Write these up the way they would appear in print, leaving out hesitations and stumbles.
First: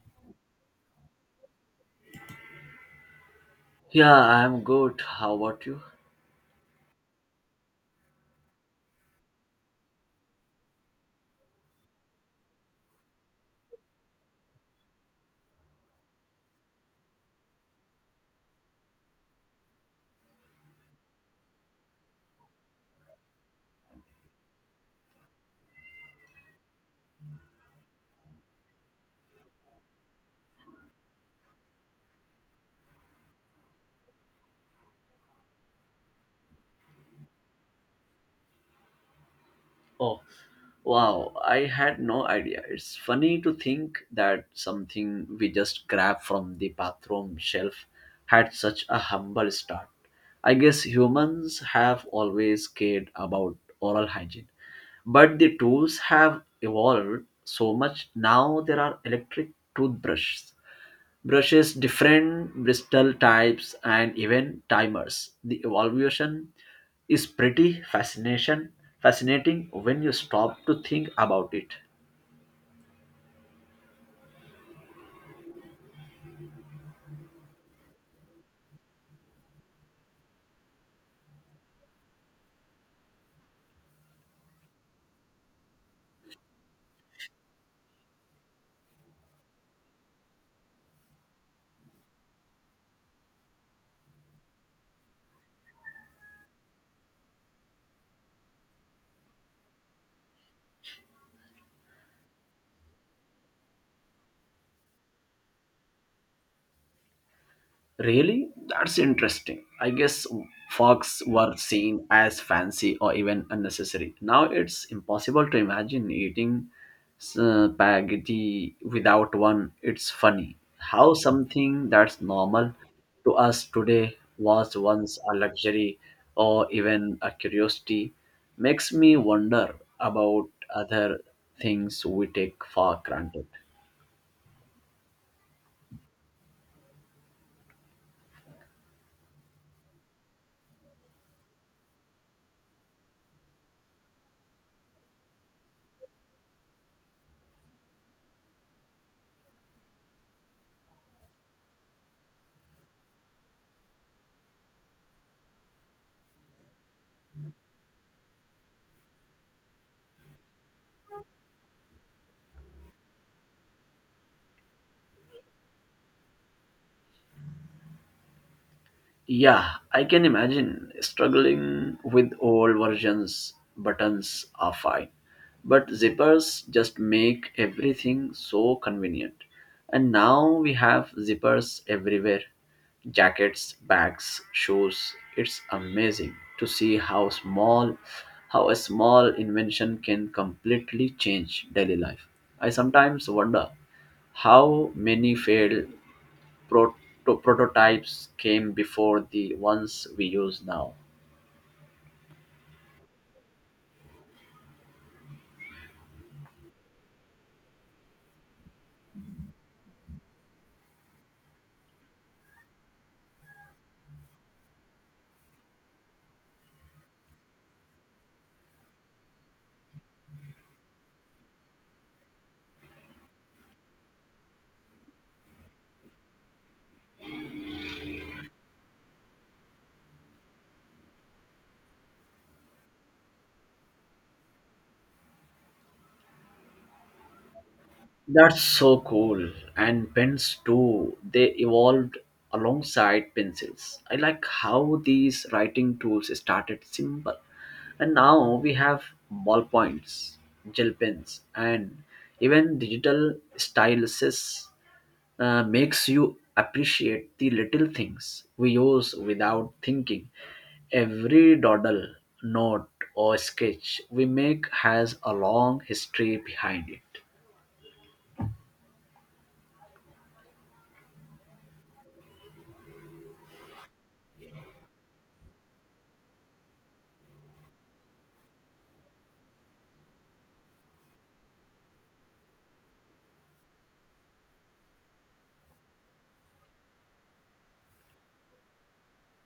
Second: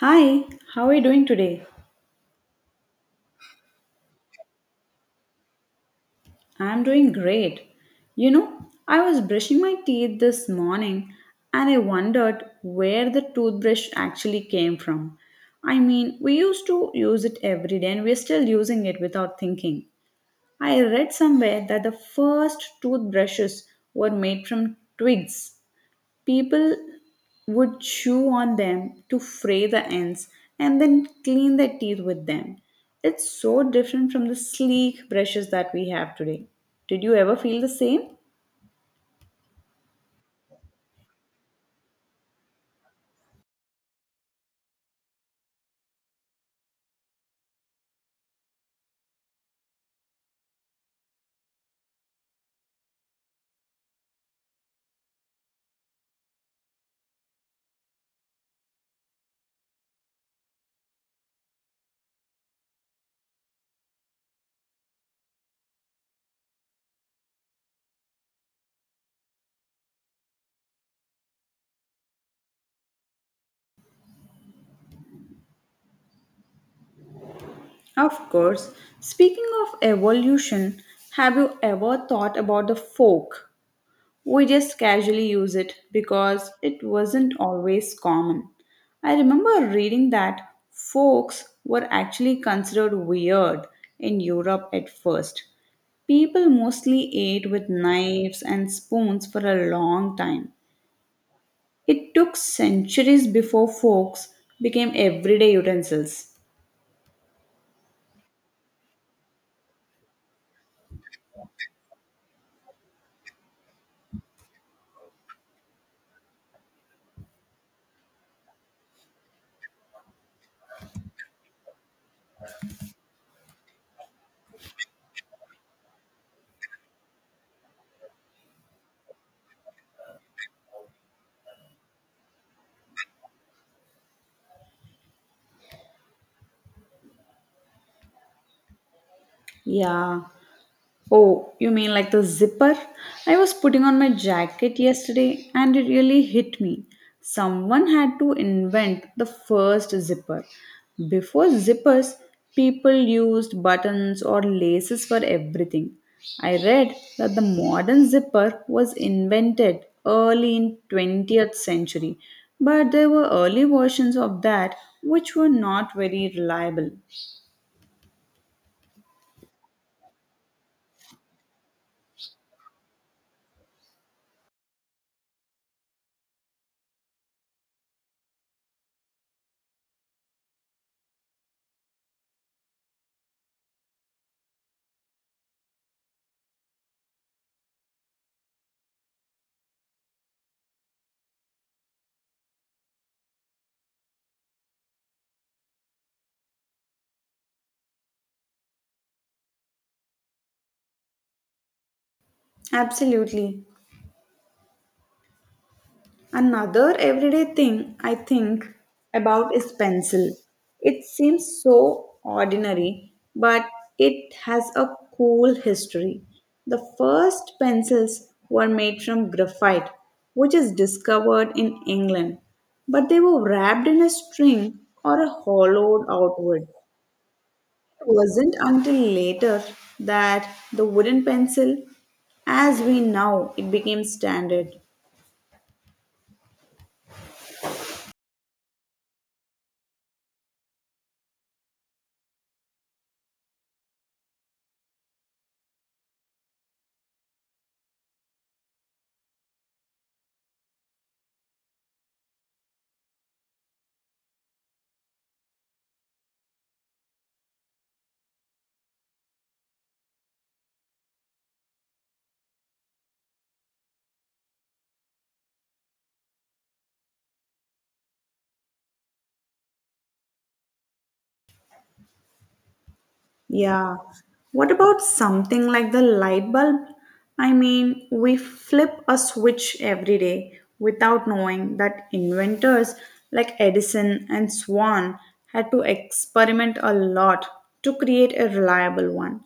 Hi, how are you doing today? Yeah, I'm good. How about you? I'm doing great. You know, I was brushing my teeth this morning and I wondered where the toothbrush actually came from. I mean, we used to use it every day and we're still using it without thinking. I read somewhere that the first toothbrushes were made from twigs. People would chew on them to fray the ends and then clean their teeth with them. It's so different from the sleek brushes that we have today. Did you ever feel the same? Oh, wow, I had no idea. It's funny to think that something we just grabbed from the bathroom shelf had such a humble start. I guess humans have always cared about oral hygiene, but the tools have evolved so much. Now there are electric toothbrushes brushes, different bristle types, and even timers. The evolution is pretty fascinating when you stop to think about it. Of course. Speaking of evolution, have you ever thought about the fork? We just casually use it because it wasn't always common. I remember reading that forks were actually considered weird in Europe at first. People mostly ate with knives and spoons for a long time. It took centuries before forks became everyday utensils. Really? That's interesting. I guess fogs were seen as fancy or even unnecessary. Now it's impossible to imagine eating spaghetti without one. It's funny how something that's normal to us today was once a luxury or even a curiosity. Makes me wonder about other things we take for granted. Yeah. Oh, you mean like the zipper? I was putting on my jacket yesterday and it really hit me. Someone had to invent the first zipper. Before zippers, people used buttons or laces for everything. I read that the modern zipper was invented early in 20th century, but there were early versions of that which were not very reliable. Yeah, I can imagine struggling with old versions. Buttons are fine, but zippers just make everything so convenient. And now we have zippers everywhere jackets, bags, shoes. It's amazing to see how a small invention can completely change daily life. I sometimes wonder how many fail prototypes came before the ones we use now. Absolutely. Another everyday thing I think about is pencil. It seems so ordinary, but it has a cool history. The first pencils were made from graphite, which is discovered in England, but they were wrapped in a string or a hollowed out wood. It wasn't until later that the wooden pencil, as we know, it became standard. That's so cool. And pens too, they evolved alongside pencils. I like how these writing tools started simple. And now we have ballpoints, gel pens, and even digital styluses. Makes you appreciate the little things we use without thinking. Every dawdle, note, or sketch we make has a long history behind it. Yeah. What about something like the light bulb? I mean, we flip a switch every day without knowing that inventors like Edison and Swan had to experiment a lot to create a reliable one.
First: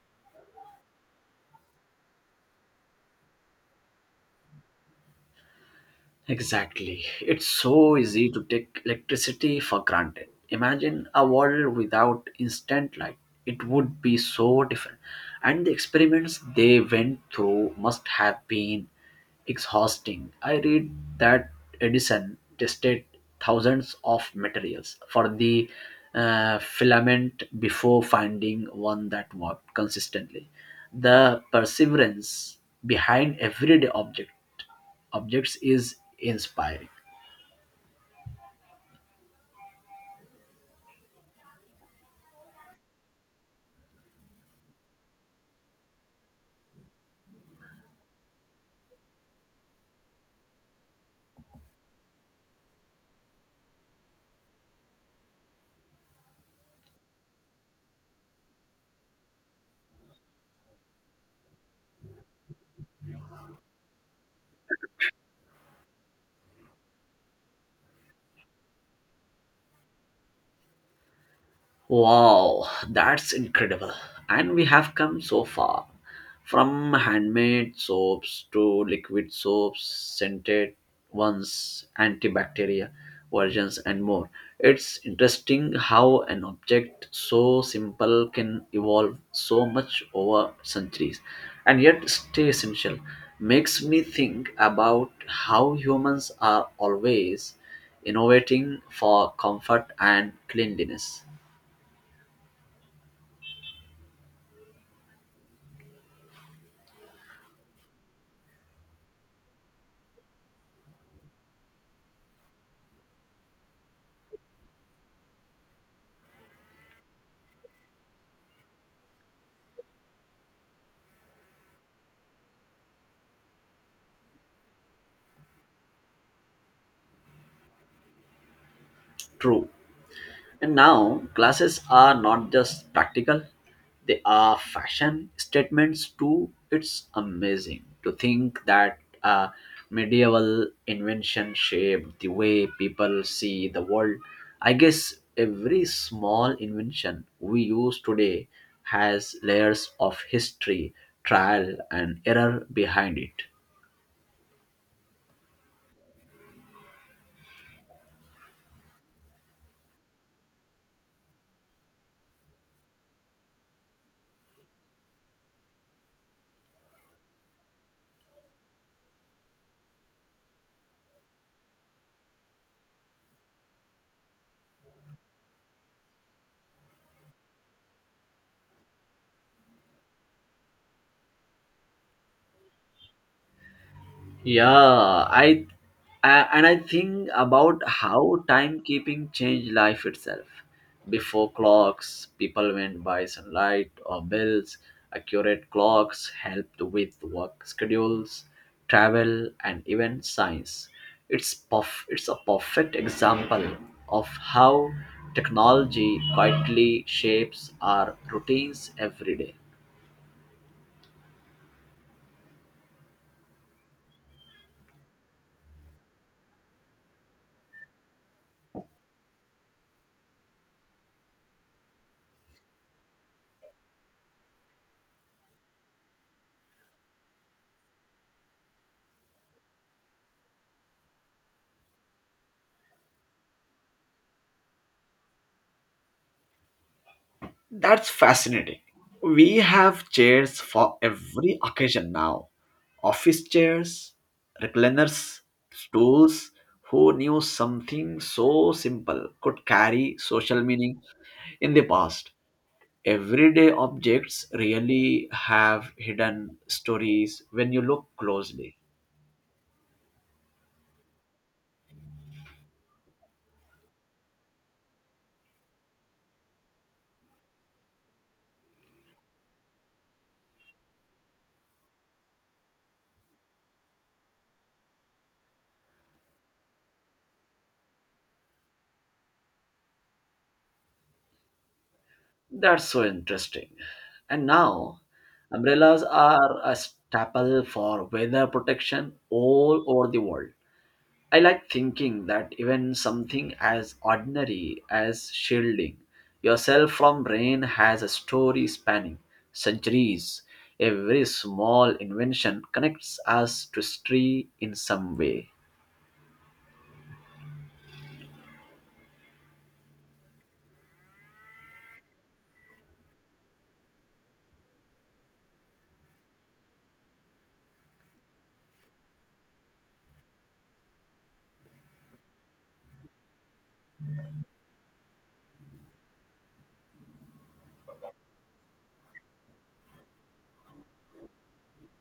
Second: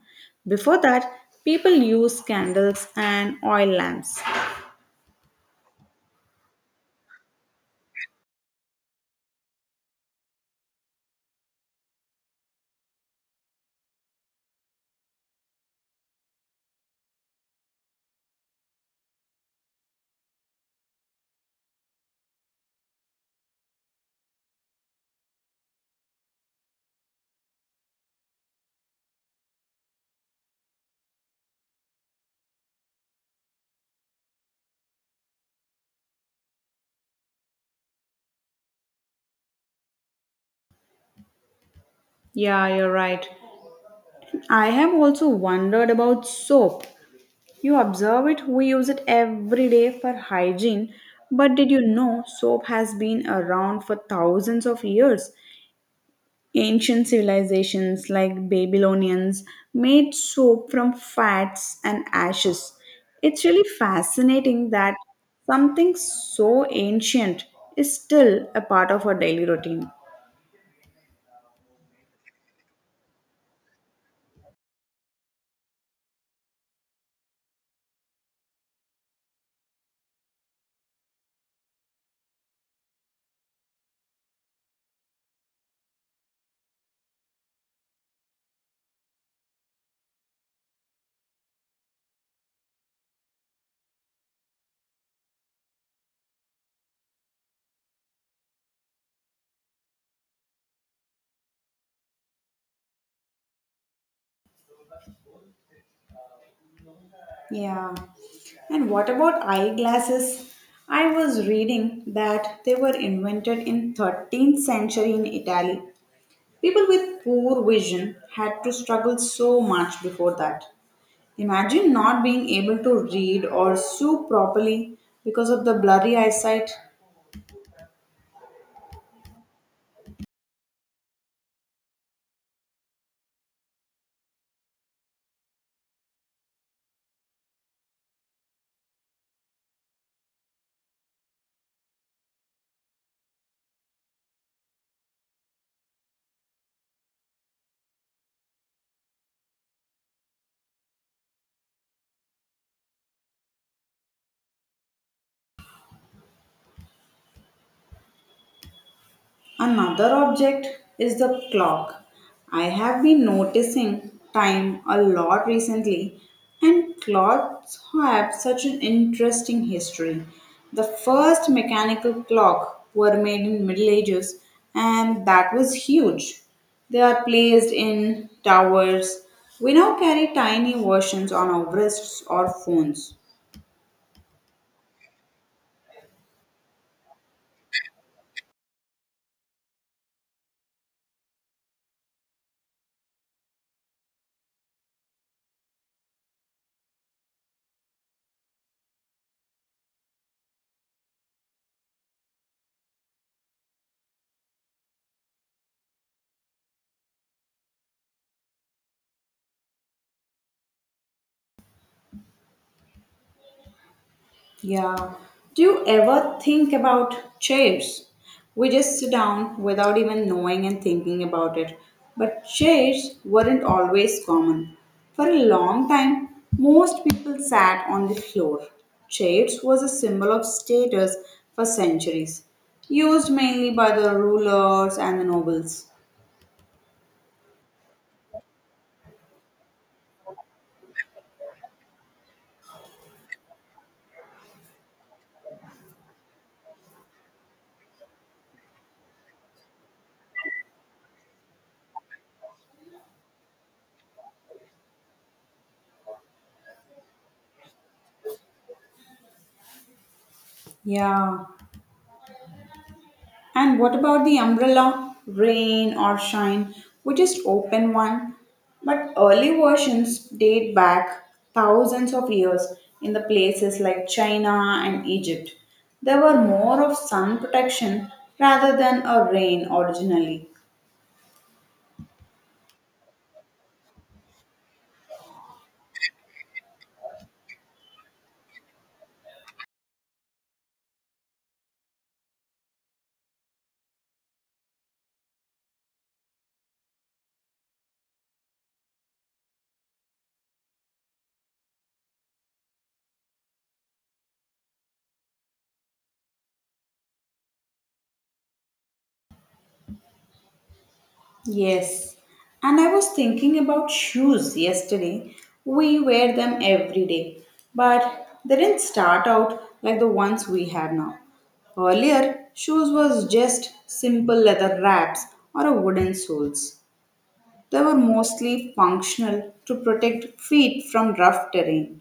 Before that, people used candles and oil lamps. Exactly. It's so easy to take electricity for granted. Imagine a world without instant light. It would be so different. And the experiments they went through must have been exhausting. I read that Edison tested thousands of materials for the filament before finding one that worked consistently. The perseverance behind everyday object objects is inspiring. Yeah, you're right. I have also wondered about soap. You observe it, we use it every day for hygiene. But did you know soap has been around for thousands of years? Ancient civilizations like Babylonians made soap from fats and ashes. It's really fascinating that something so ancient is still a part of our daily routine. Wow, that's incredible. And we have come so far from handmade soaps to liquid soaps, scented ones, antibacterial versions, and more. It's interesting how an object so simple can evolve so much over centuries and yet stay essential. Makes me think about how humans are always innovating for comfort and cleanliness. Yeah. And what about eyeglasses? I was reading that they were invented in 13th century in Italy. People with poor vision had to struggle so much before that. Imagine not being able to read or sew properly because of the blurry eyesight. True. And now glasses are not just practical, they are fashion statements too. It's amazing to think that a medieval invention shaped the way people see the world. I guess every small invention we use today has layers of history, trial, and error behind it. Another object is the clock. I have been noticing time a lot recently, and clocks have such an interesting history. The first mechanical clock were made in Middle Ages, and that was huge. They are placed in towers. We now carry tiny versions on our wrists or phones. Yeah, I and I think about how timekeeping changed life itself. Before clocks, people went by sunlight or bells. Accurate clocks helped with work schedules, travel, and even science. It's a perfect example of how technology quietly shapes our routines every day. Yeah. Do you ever think about chairs? We just sit down without even knowing and thinking about it. But chairs weren't always common. For a long time, most people sat on the floor. Chairs was a symbol of status for centuries, used mainly by the rulers and the nobles. That's fascinating. We have chairs for every occasion now office chairs, recliners, stools. Who knew something so simple could carry social meaning in the past? Everyday objects really have hidden stories when you look closely. Yeah. And what about the umbrella? Rain or shine, we just open one. But early versions date back thousands of years in the places like China and Egypt. There were more of sun protection rather than a rain originally. That's so interesting. And now, umbrellas are a staple for weather protection all over the world. I like thinking that even something as ordinary as shielding yourself from rain has a story spanning centuries. Every small invention connects us to history in some way. Yes, and I was thinking about shoes yesterday. We wear them every day, but they didn't start out like the ones we have now. Earlier, shoes was just simple leather wraps or a wooden soles. They were mostly functional to protect feet from rough terrain.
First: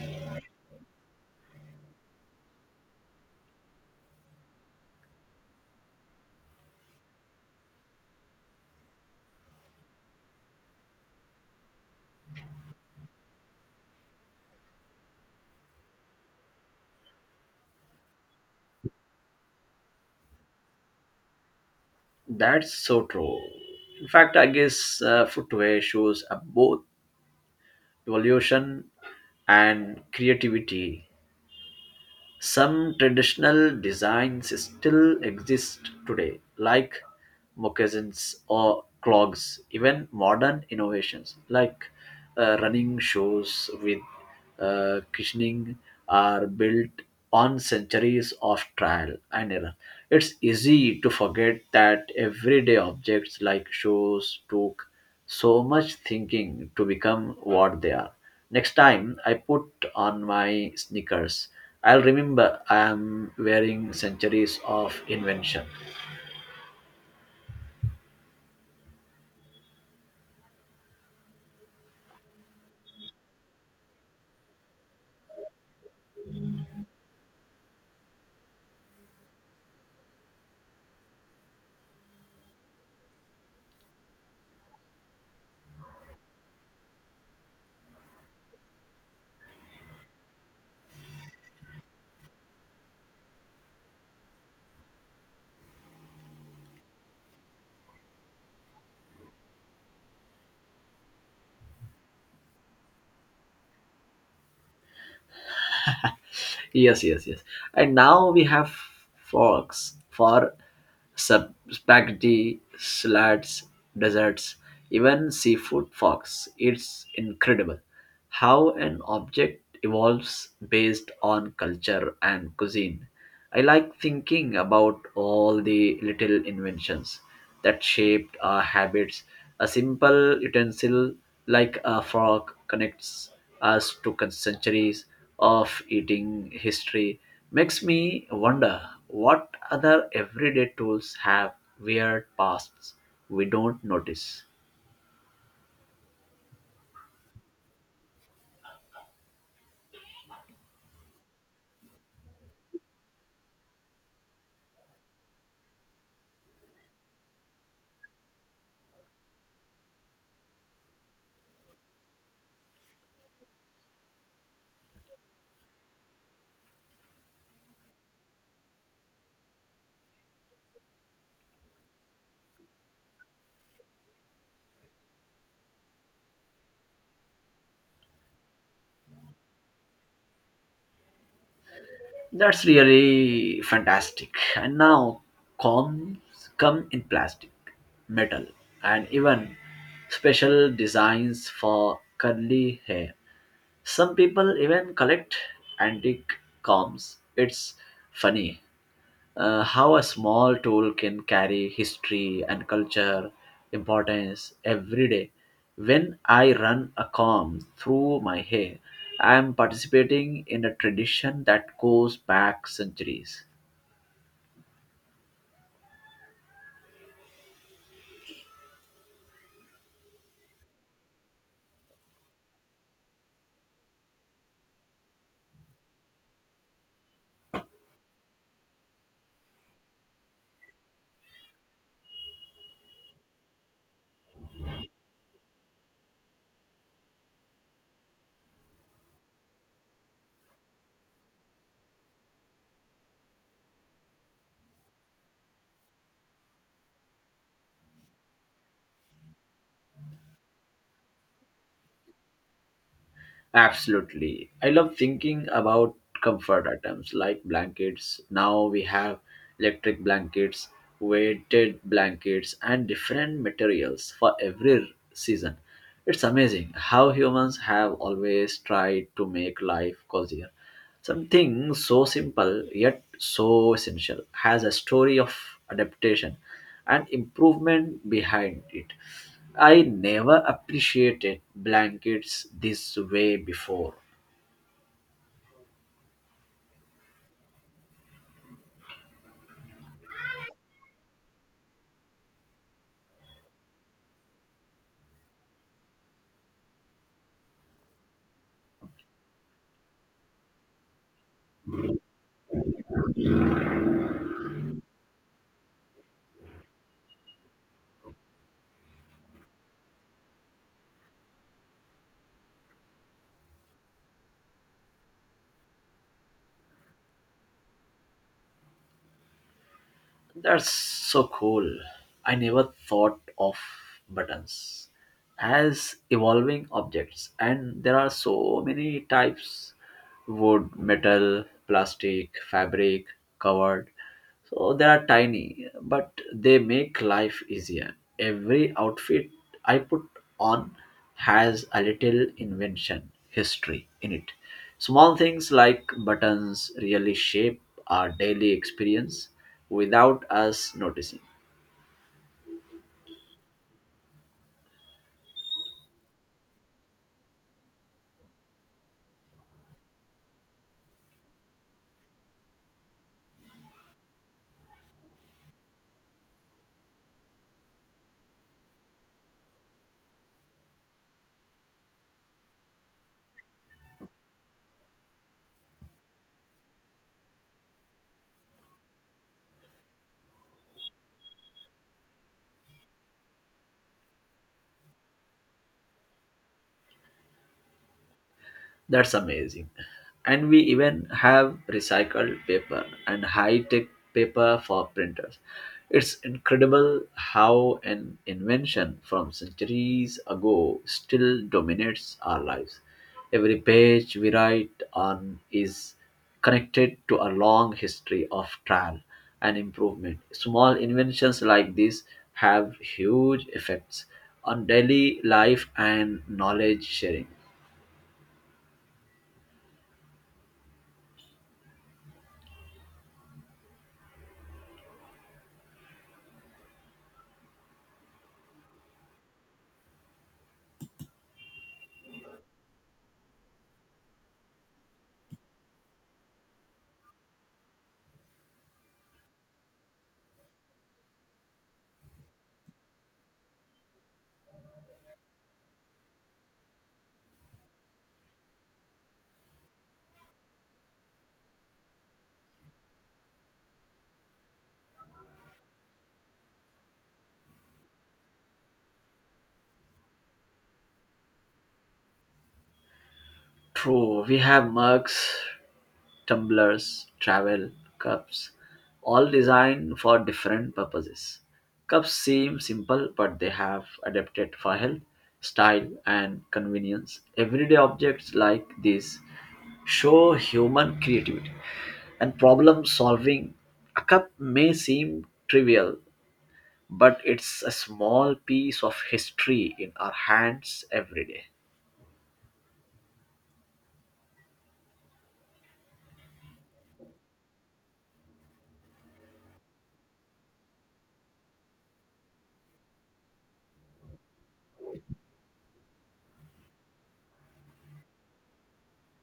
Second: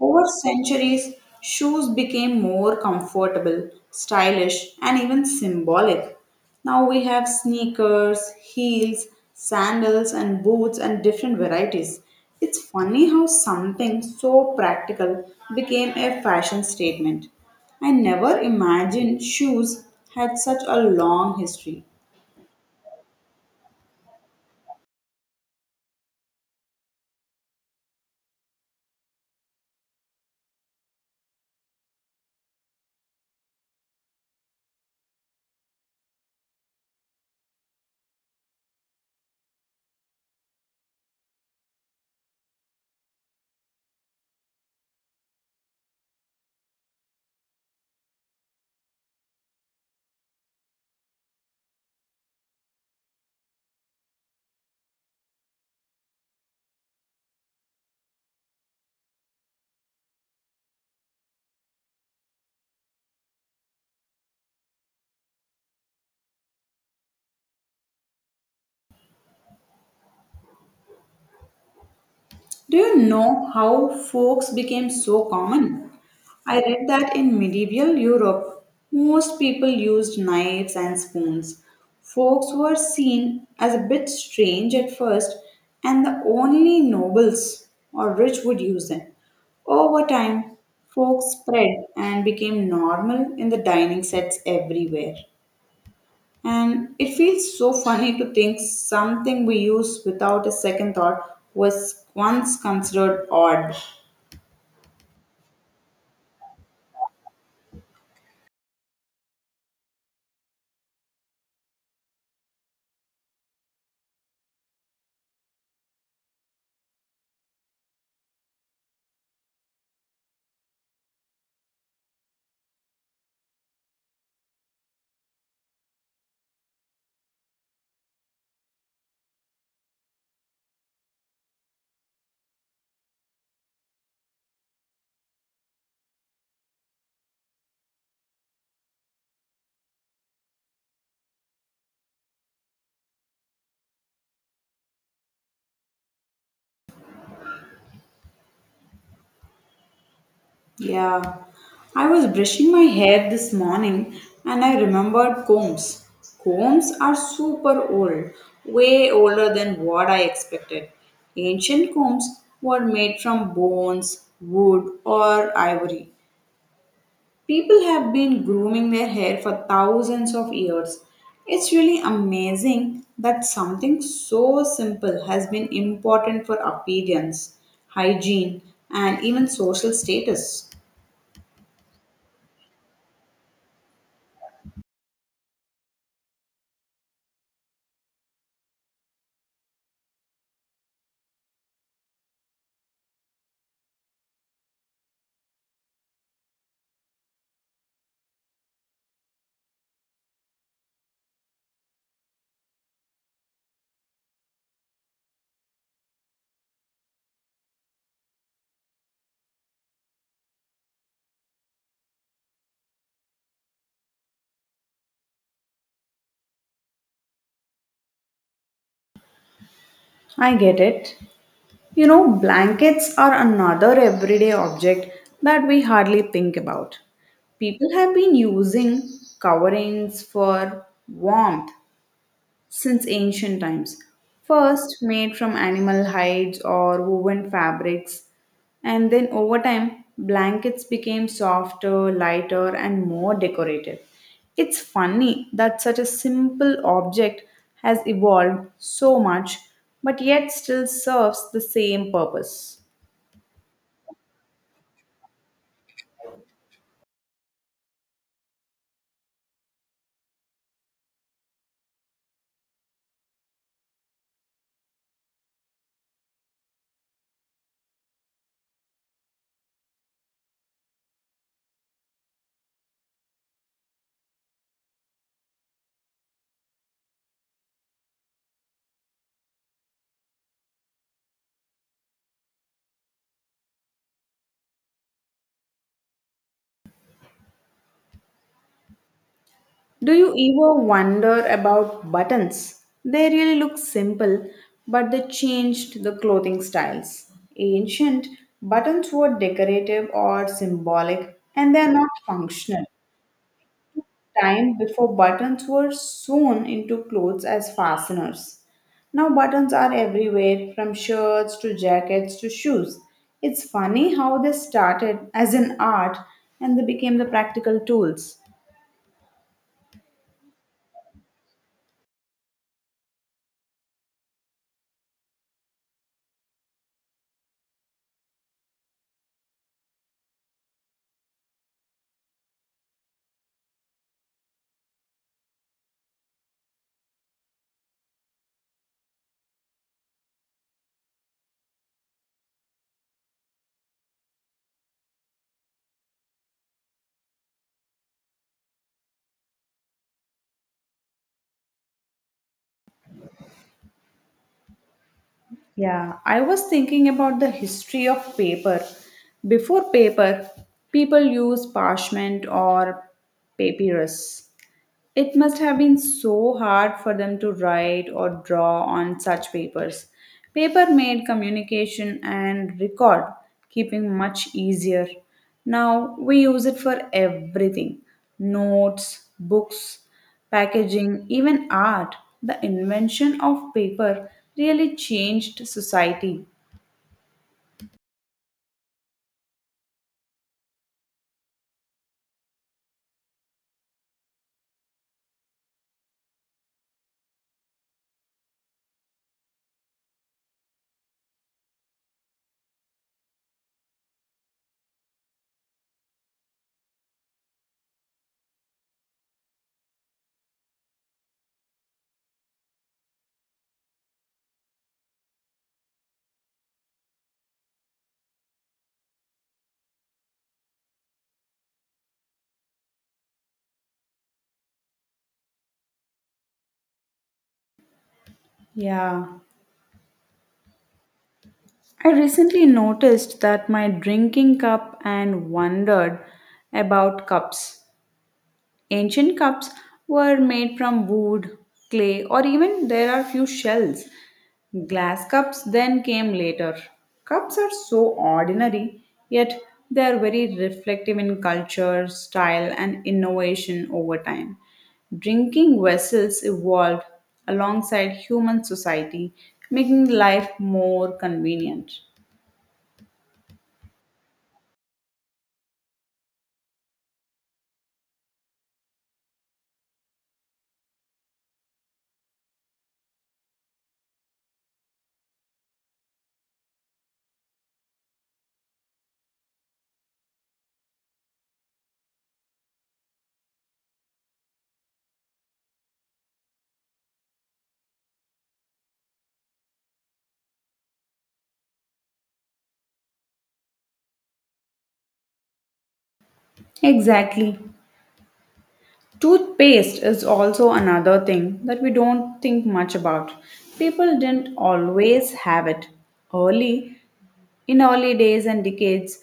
Over centuries, shoes became more comfortable, stylish, and even symbolic. Now we have sneakers, heels, sandals, and boots, and different varieties. It's funny how something so practical became a fashion statement. I never imagined shoes had such a long history. That's so true. In fact, I guess footwear shows both evolution and creativity. Some traditional designs still exist today, like moccasins or clogs. Even modern innovations like running shoes with cushioning are built on centuries of trial and error. It's easy to forget that everyday objects like shoes took so much thinking to become what they are. Next time I put on my sneakers, I'll remember I am wearing centuries of invention. Do you know how forks became so common? I read that in medieval Europe, most people used knives and spoons. Forks were seen as a bit strange at first, and the only nobles or rich would use them. Over time, forks spread and became normal in the dining sets everywhere. And it feels so funny to think something we use without a second thought was once considered odd. Yes, yes, yes. And now we have forks for spaghetti, salads, desserts, even seafood forks. It's incredible how an object evolves based on culture and cuisine. I like thinking about all the little inventions that shaped our habits. A simple utensil like a fork connects us to centuries of eating history. Makes me wonder what other everyday tools have weird pasts we don't notice. Yeah, I was brushing my hair this morning and I remembered combs. Combs are super old, way older than what I expected. Ancient combs were made from bones, wood, or ivory. People have been grooming their hair for thousands of years. It's really amazing that something so simple has been important for appearance, hygiene, and even social status. That's really fantastic. And now combs come in plastic, metal, and even special designs for curly hair. Some people even collect antique combs. It's funny how a small tool can carry history and culture importance every day. When I run a comb through my hair, I am participating in a tradition that goes back centuries. I get it. You know, blankets are another everyday object that we hardly think about. People have been using coverings for warmth since ancient times. First made from animal hides or woven fabrics, and then over time, blankets became softer, lighter, and more decorative. It's funny that such a simple object has evolved so much, but yet still serves the same purpose. Absolutely. I love thinking about comfort items like blankets. Now we have electric blankets, weighted blankets, and different materials for every season. It's amazing how humans have always tried to make life cozier. Something so simple yet so essential has a story of adaptation and improvement behind it. I never appreciated blankets this way before. Do you ever wonder about buttons? They really look simple, but they changed the clothing styles. Ancient buttons were decorative or symbolic, and they are not functional. Time before buttons were sewn into clothes as fasteners. Now buttons are everywhere from shirts to jackets to shoes. It's funny how they started as an art and they became the practical tools. That's so cool. I never thought of buttons as evolving objects, and there are so many types wood, metal, plastic, fabric, covered. So they are tiny, but they make life easier. Every outfit I put on has a little invention, history in it. Small things like buttons really shape our daily experience without us noticing. Yeah, I was thinking about the history of paper. Before paper, people used parchment or papyrus. It must have been so hard for them to write or draw on such papers. Paper made communication and record keeping much easier. Now we use it for everything: notes, books, packaging, even art. The invention of paper really changed society. That's amazing. And we even have recycled paper and high tech paper for printers. It's incredible how an invention from centuries ago still dominates our lives. Every page we write on is connected to a long history of trial and improvement. Small inventions like this have huge effects on daily life and knowledge sharing. Yeah. I recently noticed that my drinking cup and wondered about cups. Ancient cups were made from wood, clay, or even there are few shells. Glass cups then came later. Cups are so ordinary, yet they are very reflective in culture, style, and innovation over time. Drinking vessels evolved alongside human society, making life more convenient. True, we have mugs, tumblers, travel cups, all designed for different purposes. Cups seem simple, but they have adapted for health, style, and convenience. Everyday objects like these show human creativity and problem solving. A cup may seem trivial, but it's a small piece of history in our hands every day. Exactly. Toothpaste is also another thing that we don't think much about. People didn't always have it. Early, in early days and decades,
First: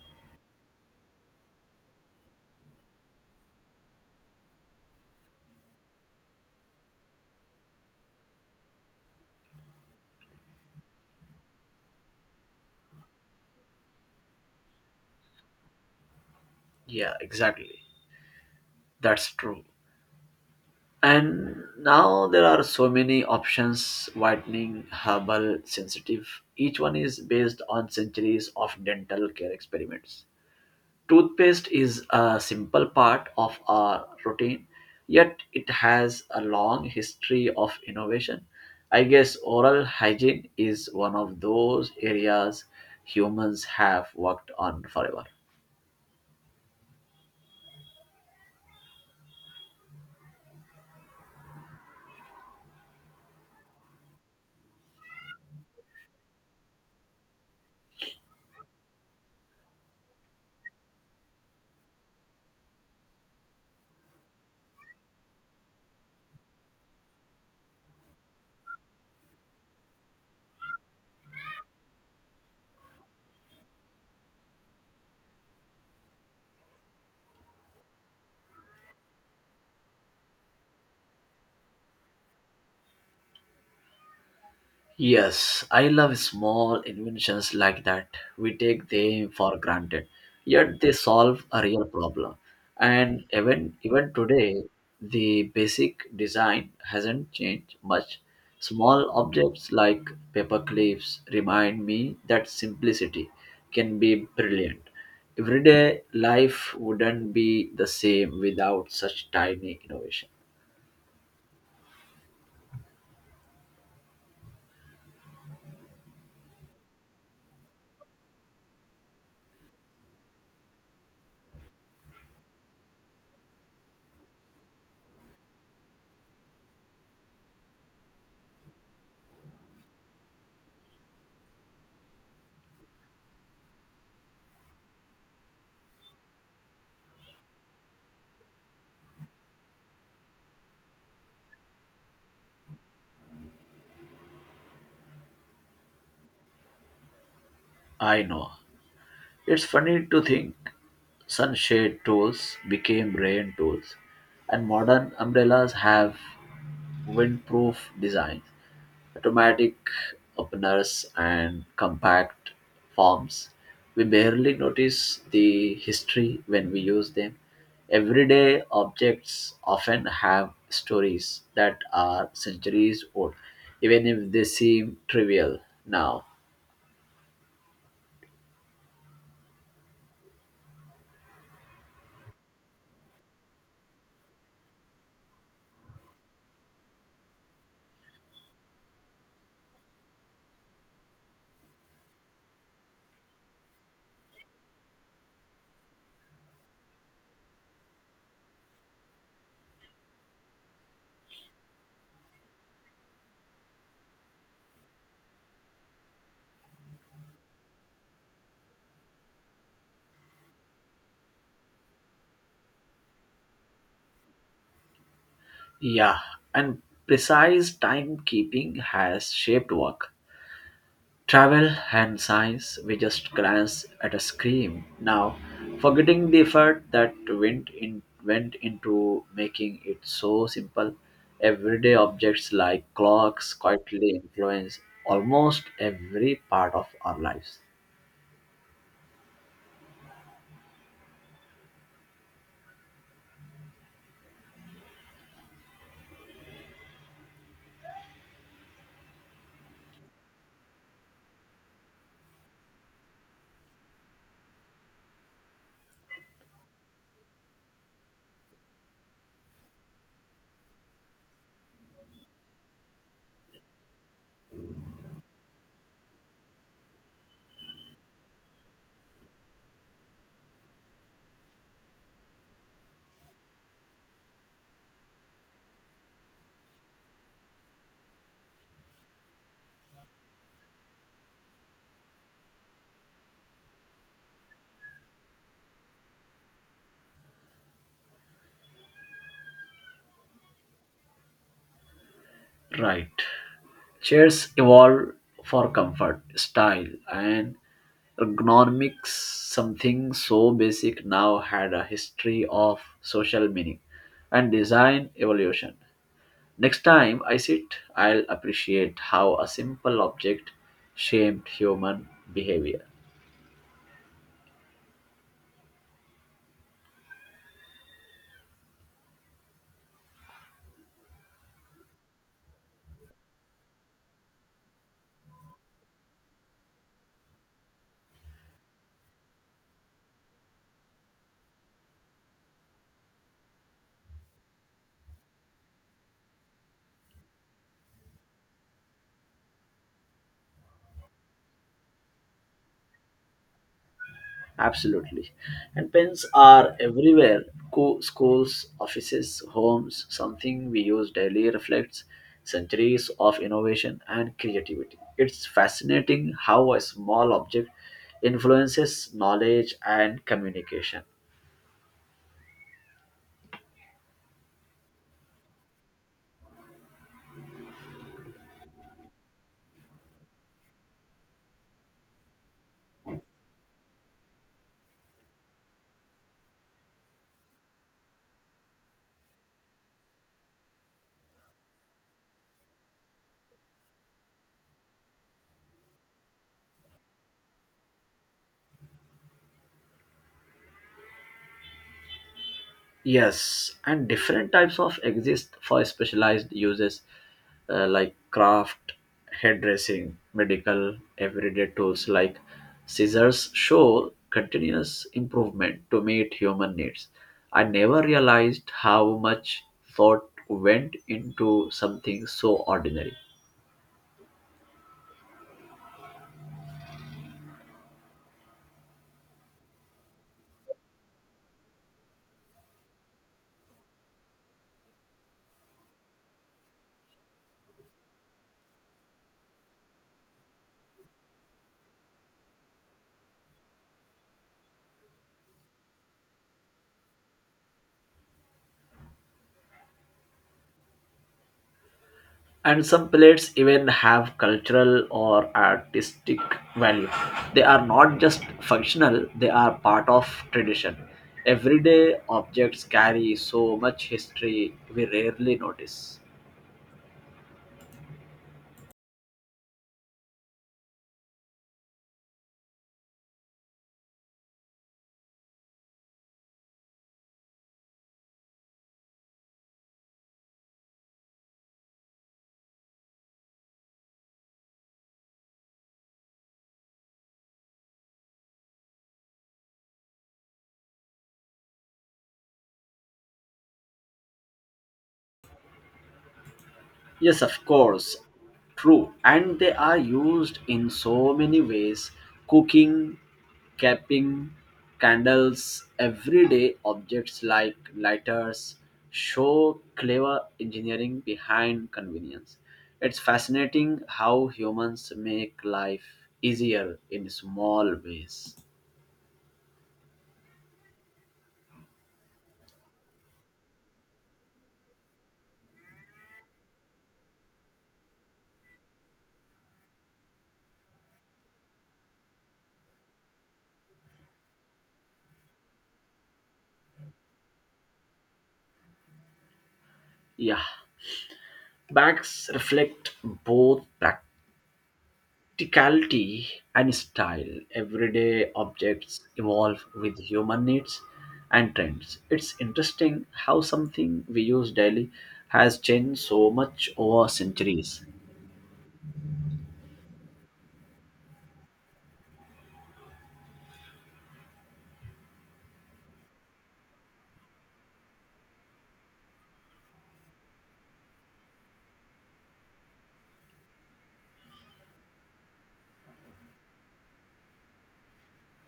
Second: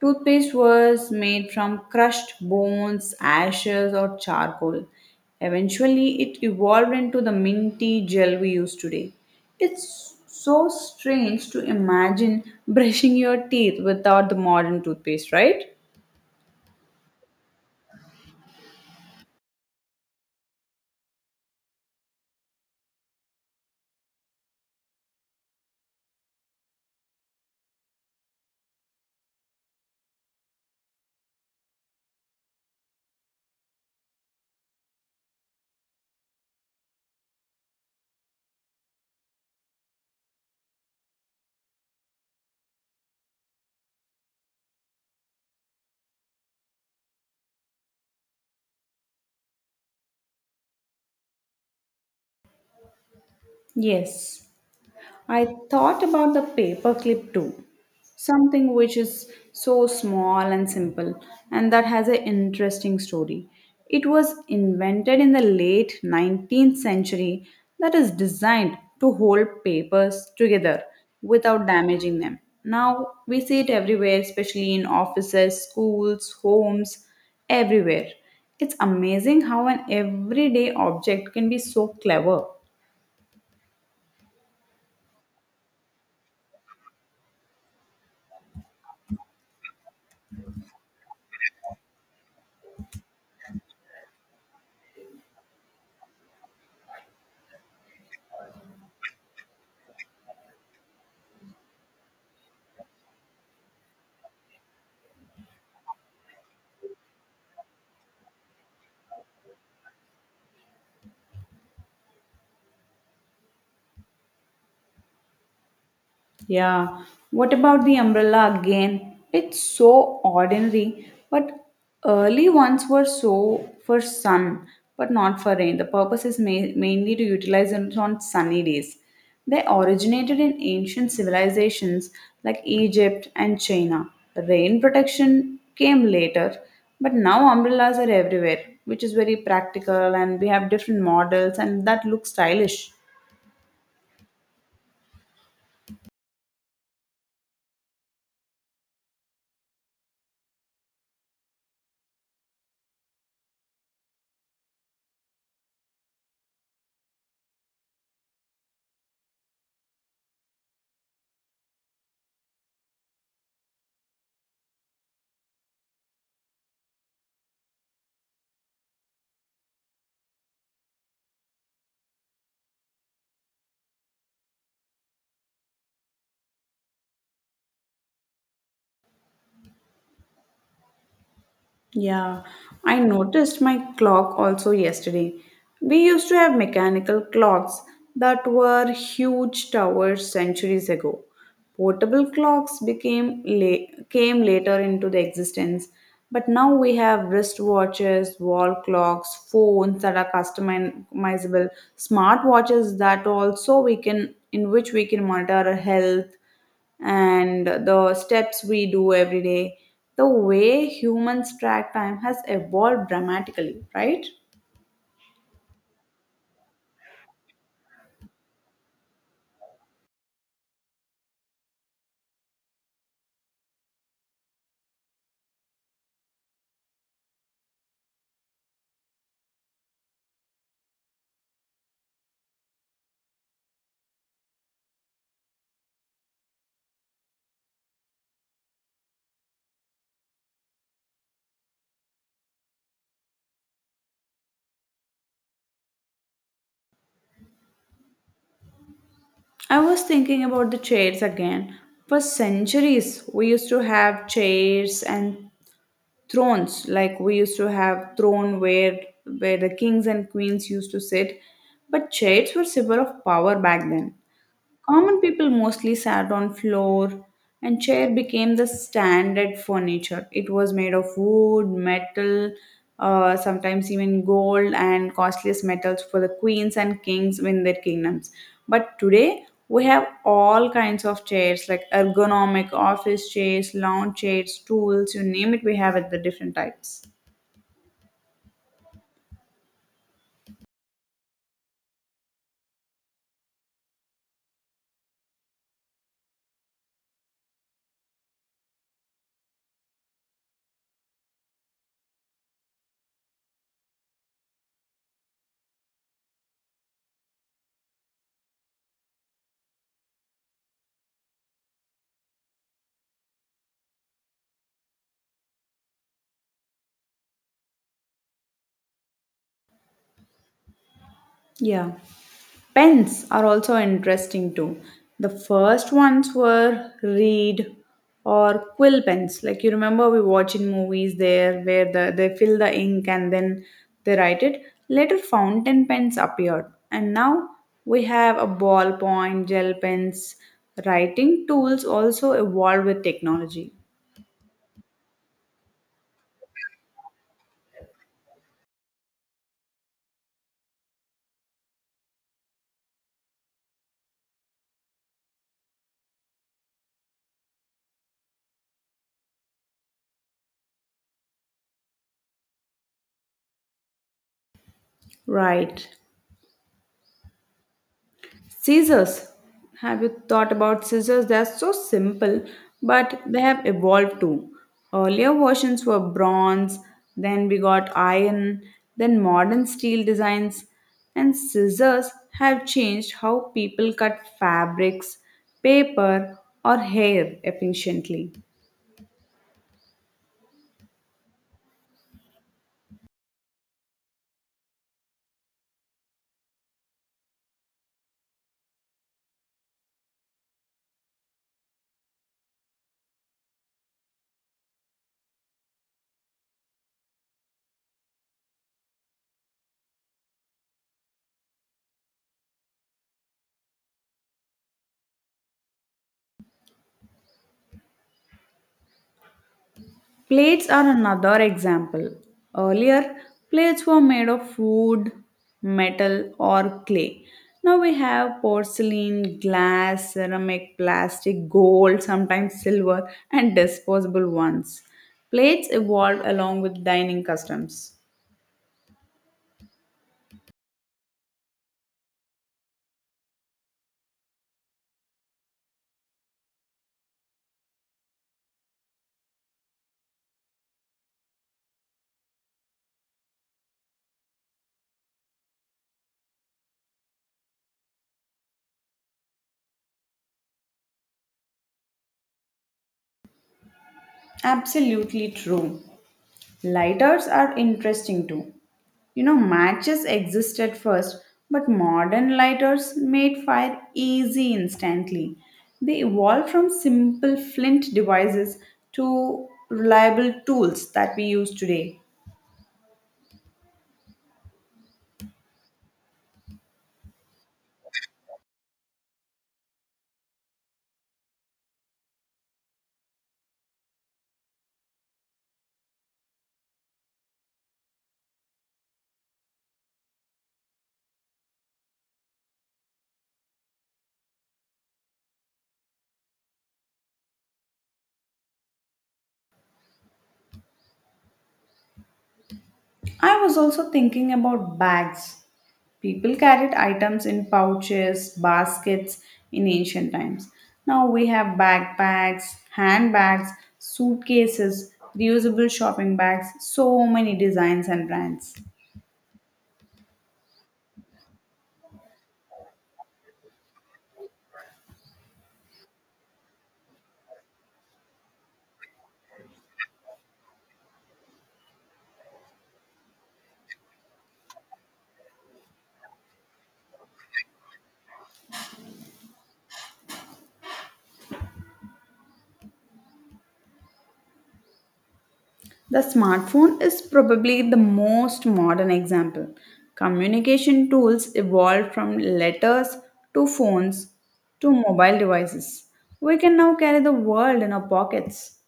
toothpaste was made from crushed bones, ashes, or charcoal. Eventually, it evolved into the minty gel we use today. It's so strange to imagine brushing your teeth without the modern toothpaste, right? Yeah, exactly. That's true. And now there are so many options whitening, herbal, sensitive. Each one is based on centuries of dental care experiments. Toothpaste is a simple part of our routine, yet it has a long history of innovation. I guess oral hygiene is one of those areas humans have worked on forever. Yes. I thought about the paperclip too, something which is so small and simple and that has an interesting story. It was invented in the late 19th century that is designed to hold papers together without damaging them. Now we see it everywhere, especially in offices, schools, homes, everywhere. It's amazing how an everyday object can be so clever. Yes, I love small inventions like that. We take them for granted, yet they solve a real problem. And even today, the basic design hasn't changed much. Small objects like paper clips remind me that simplicity can be brilliant. Everyday life wouldn't be the same without such tiny innovation. Yeah. What about the umbrella again? It's so ordinary, but early ones were so for sun, but not for rain. The purpose is mainly to utilize it on sunny days. They originated in ancient civilizations like Egypt and China. Rain protection came later, but now umbrellas are everywhere, which is very practical, and we have different models, and that looks stylish. I know. It's funny to think sunshade tools became rain tools, and modern umbrellas have windproof designs, automatic openers, and compact forms. We barely notice the history when we use them. Everyday objects often have stories that are centuries old, even if they seem trivial now. Yeah, I noticed my clock also yesterday. We used to have mechanical clocks that were huge towers centuries ago. Portable clocks came later into the existence, but now we have wristwatches, wall clocks, phones that are customizable, smartwatches that also we can in which we can monitor our health and the steps we do every day. The way humans track time has evolved dramatically, right? Yeah, and precise timekeeping has shaped work, travel, and science. We just glance at a screen now, forgetting the effort that went into making it so simple. Everyday objects like clocks quietly influence almost every part of our lives. I was thinking about the chairs again. For centuries, we used to have chairs and thrones, like we used to have throne where the kings and queens used to sit. But chairs were symbol of power back then. Common people mostly sat on floor and chair became the standard furniture. It was made of wood, metal, sometimes even gold and costliest metals for the queens and kings in their kingdoms. But today we have all kinds of chairs like ergonomic office chairs, lounge chairs, stools, you name it, we have it the different types. Right. Chairs evolved for comfort, style, and ergonomics. Something so basic now had a history of social meaning and design evolution. Next time I sit, I'll appreciate how a simple object shaped human behavior. Yeah. Pens are also interesting too. The first ones were reed or quill pens. Like you remember, we watch in movies there where they fill the ink and then they write it. Later, fountain pens appeared, and now we have a ballpoint, gel pens. Writing tools also evolved with technology. Absolutely. And pens are everywhere schools, offices, homes. Something we use daily reflects centuries of innovation and creativity. It's fascinating how a small object influences knowledge and communication. Right. Scissors. Have you thought about scissors? They are so simple, but they have evolved too. Earlier versions were bronze, then we got iron, then modern steel designs, and scissors have changed how people cut fabrics, paper, or hair efficiently. Yes, and different types of exist for specialized uses like craft, hairdressing, medical, everyday tools like scissors show continuous improvement to meet human needs. I never realized how much thought went into something so ordinary. Plates are another example. Earlier, plates were made of wood, metal, or clay. Now we have porcelain, glass, ceramic, plastic, gold, sometimes silver, and disposable ones. Plates evolved along with dining customs. And some plates even have cultural or artistic value, they are not just functional, they are part of tradition. Everyday objects carry so much history we rarely notice. Absolutely true. Lighters are interesting too. You know, matches existed first, but modern lighters made fire easy instantly. They evolved from simple flint devices to reliable tools that we use today. Yes, of course. True. And they are used in so many ways cooking, capping, candles, everyday objects like lighters show clever engineering behind convenience. It's fascinating how humans make life easier in small ways. I was also thinking about bags. People carried items in pouches, baskets in ancient times. Now we have backpacks, handbags, suitcases, reusable shopping bags, so many designs and brands. Yeah, bags reflect both practice practicality and style. Everyday objects evolve with human needs and trends. It's interesting how something we use daily has changed so much over centuries. The smartphone is probably the most modern example. Communication tools evolved from letters to phones to mobile devices. We can now carry the world in our pockets.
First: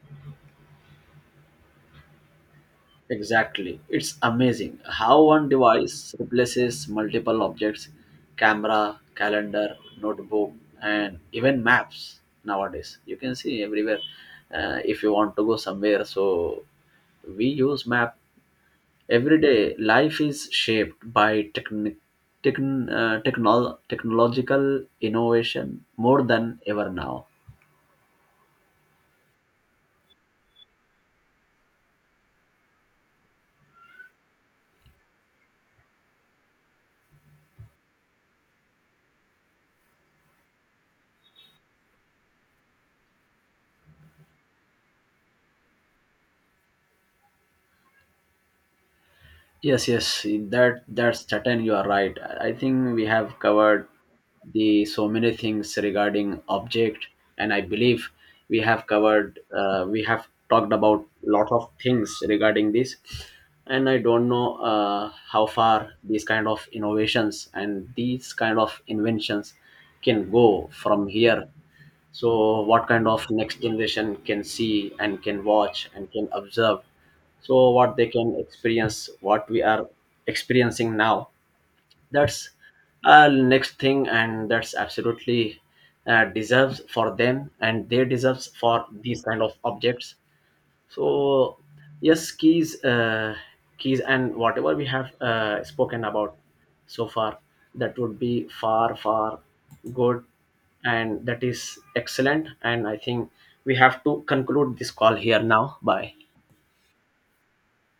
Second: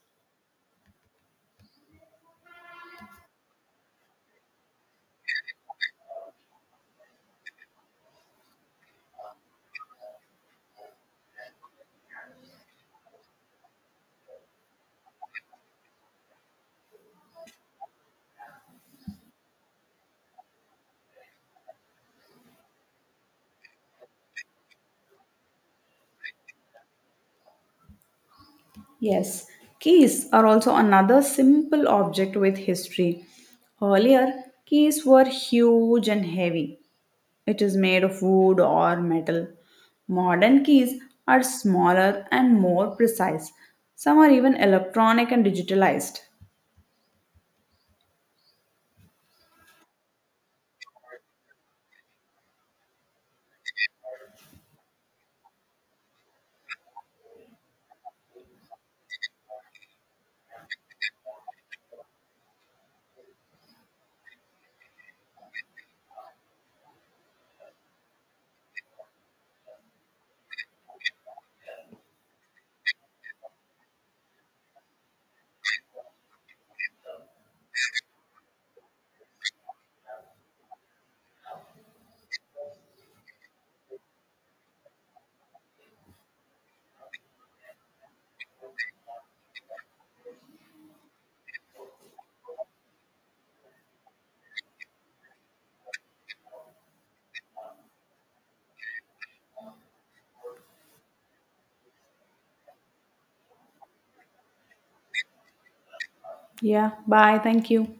Exactly, it's amazing how one device replaces multiple objects camera, calendar, notebook, and even maps. Nowadays you can see everywhere, if you want to go somewhere, so we use map. Everyday life is shaped by technological innovation more than ever now. Yes, keys are also another simple object with history. Earlier, keys were huge and heavy. It is made of wood or metal. Modern keys are smaller and more precise. Some are even electronic and digitalized. Yes, yes, that's certain. You are right. I think we have covered the so many things regarding object, and I believe we have covered. We have talked about lot of things regarding this, and I don't know how far these kind of innovations and these kind of inventions can go from here, so what kind of next generation can see and can watch and can observe, so what they can experience what we are experiencing now. That's next thing, and that's absolutely deserves for them, and they deserves for these kind of objects. So yes, keys, keys, and whatever we have spoken about so far, that would be far, far good, and that is excellent. And I think we have to conclude this call here now. Bye. Yeah, bye. Thank you.